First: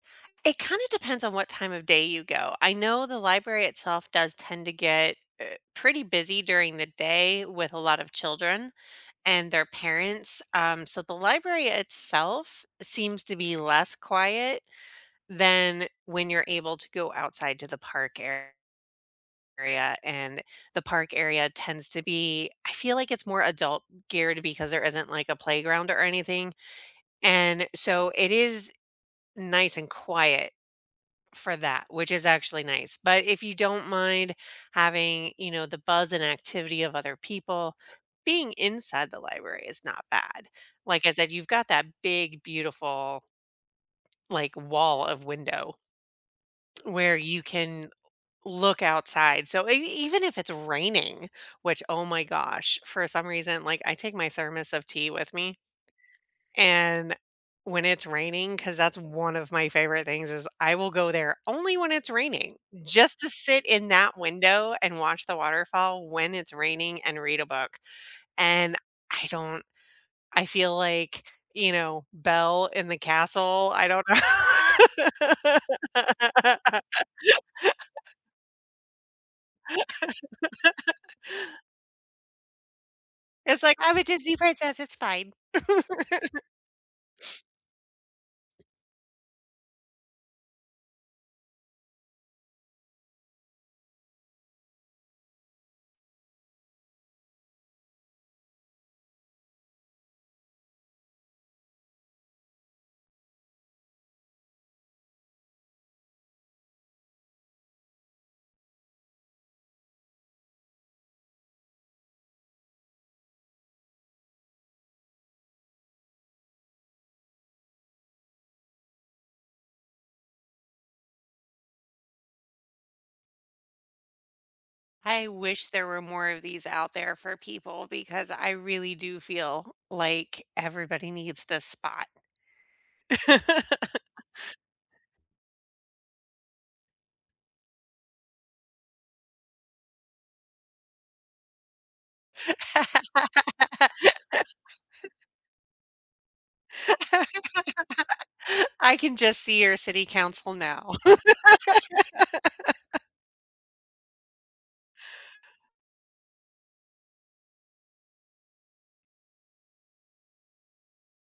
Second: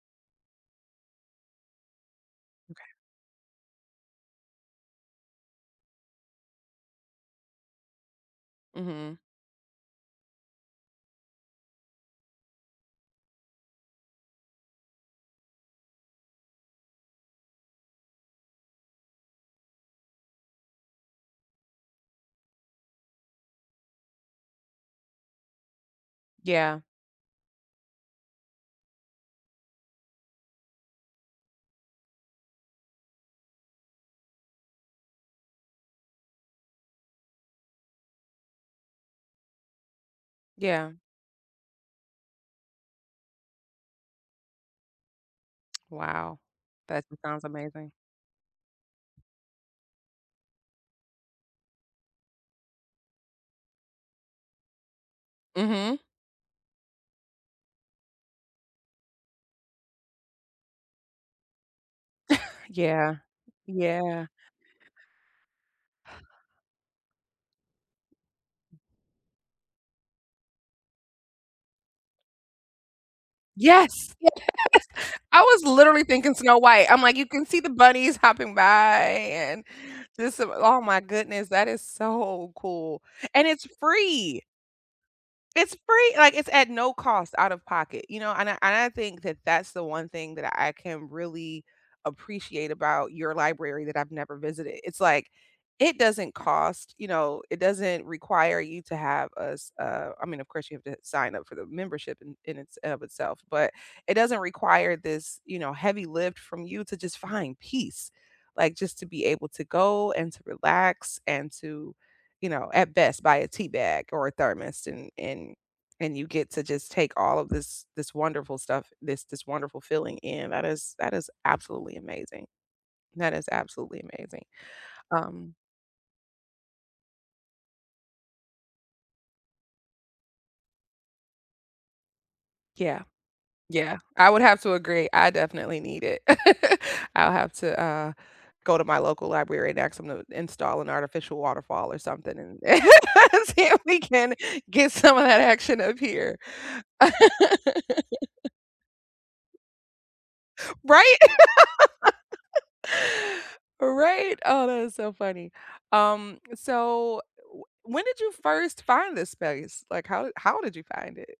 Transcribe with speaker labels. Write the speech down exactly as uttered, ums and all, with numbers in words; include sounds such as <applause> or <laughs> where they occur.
Speaker 1: It kinda depends on what time of day you go. I
Speaker 2: M'kay.
Speaker 1: know the library itself does tend to get, uh, pretty busy during the day with a lot of children
Speaker 2: Mhm.
Speaker 1: and their parents, um, so the library itself seems to be less quiet than when you're able to go outside to the park ar area, and the park area tends to be I feel like it's more adult-geared because there isn't, like, a playground or anything,
Speaker 2: Yeah.
Speaker 1: and, so, it is nice and quiet for that, which is actually nice; but if you don't mind having, you know, the buzz and activity of other people, being inside the library is not bad.
Speaker 2: Yeah.
Speaker 1: Like I said, you've got that big, beautiful like, wall of window
Speaker 2: Wow, that
Speaker 1: where you
Speaker 2: sounds
Speaker 1: can
Speaker 2: amazing.
Speaker 1: look outside. So, e even if it's raining which, oh, my gosh, for some reason, like, I take my thermos of tea with me
Speaker 2: Mhm.
Speaker 1: and, when it's raining 'cause that's one of my favorite things is I will go there only when it's raining
Speaker 2: <chuckles> Yeah,
Speaker 1: just to sit in that
Speaker 2: yeah.
Speaker 1: window and watch the waterfall when it's raining and read a book and I don't I feel like, you know, Belle in the castle, I
Speaker 2: Yes!
Speaker 1: don't know.
Speaker 2: <laughs> I was literally thinking Snow
Speaker 1: <laughs>
Speaker 2: White. I'm like, you can see the bunnies hopping by and just oh, my
Speaker 1: <laughs>
Speaker 2: goodness, that is so cool, and
Speaker 1: It's
Speaker 2: it's
Speaker 1: like, "I'm a Disney
Speaker 2: free!
Speaker 1: princess. It's fine."
Speaker 2: It's free like,
Speaker 1: <chuckles>
Speaker 2: it's at no cost out of pocket, you know? And I and I think that that's the one thing that I can really appreciate about your library that I've never visited. It's like, it doesn't cost you know, it doesn't require you to have a s uh, I mean, of course, have to sign up for the membership in in its in of itself, but it doesn't require this, you know, heavy lift from you to just find peace, like, just to be able to go and to relax and to, you know at best, buy a tea bag or a thermos and and and you get to just take all of this this wonderful stuff, this this wonderful feeling in. That is that is absolutely amazing, that is absolutely amazing,
Speaker 1: I
Speaker 2: um
Speaker 1: wish there were more of these out there for people because I really do feel like everybody needs this spot.
Speaker 2: Yeah, yeah.
Speaker 1: <laughs>
Speaker 2: I would have to agree, I definitely need it. <chuckles> I'll have to, uh, go to my local library and aks them to install an artificial waterfall or something and <laughs> see if we can get some of
Speaker 1: <laughs>
Speaker 2: that action up here. <laughs>
Speaker 1: <laughs> I can just see your city council now.
Speaker 2: Right? <laughs>
Speaker 1: <laughs>
Speaker 2: Right? Oh, that is so funny. Um, so, w when did you first find this space? Like, how how did you find it?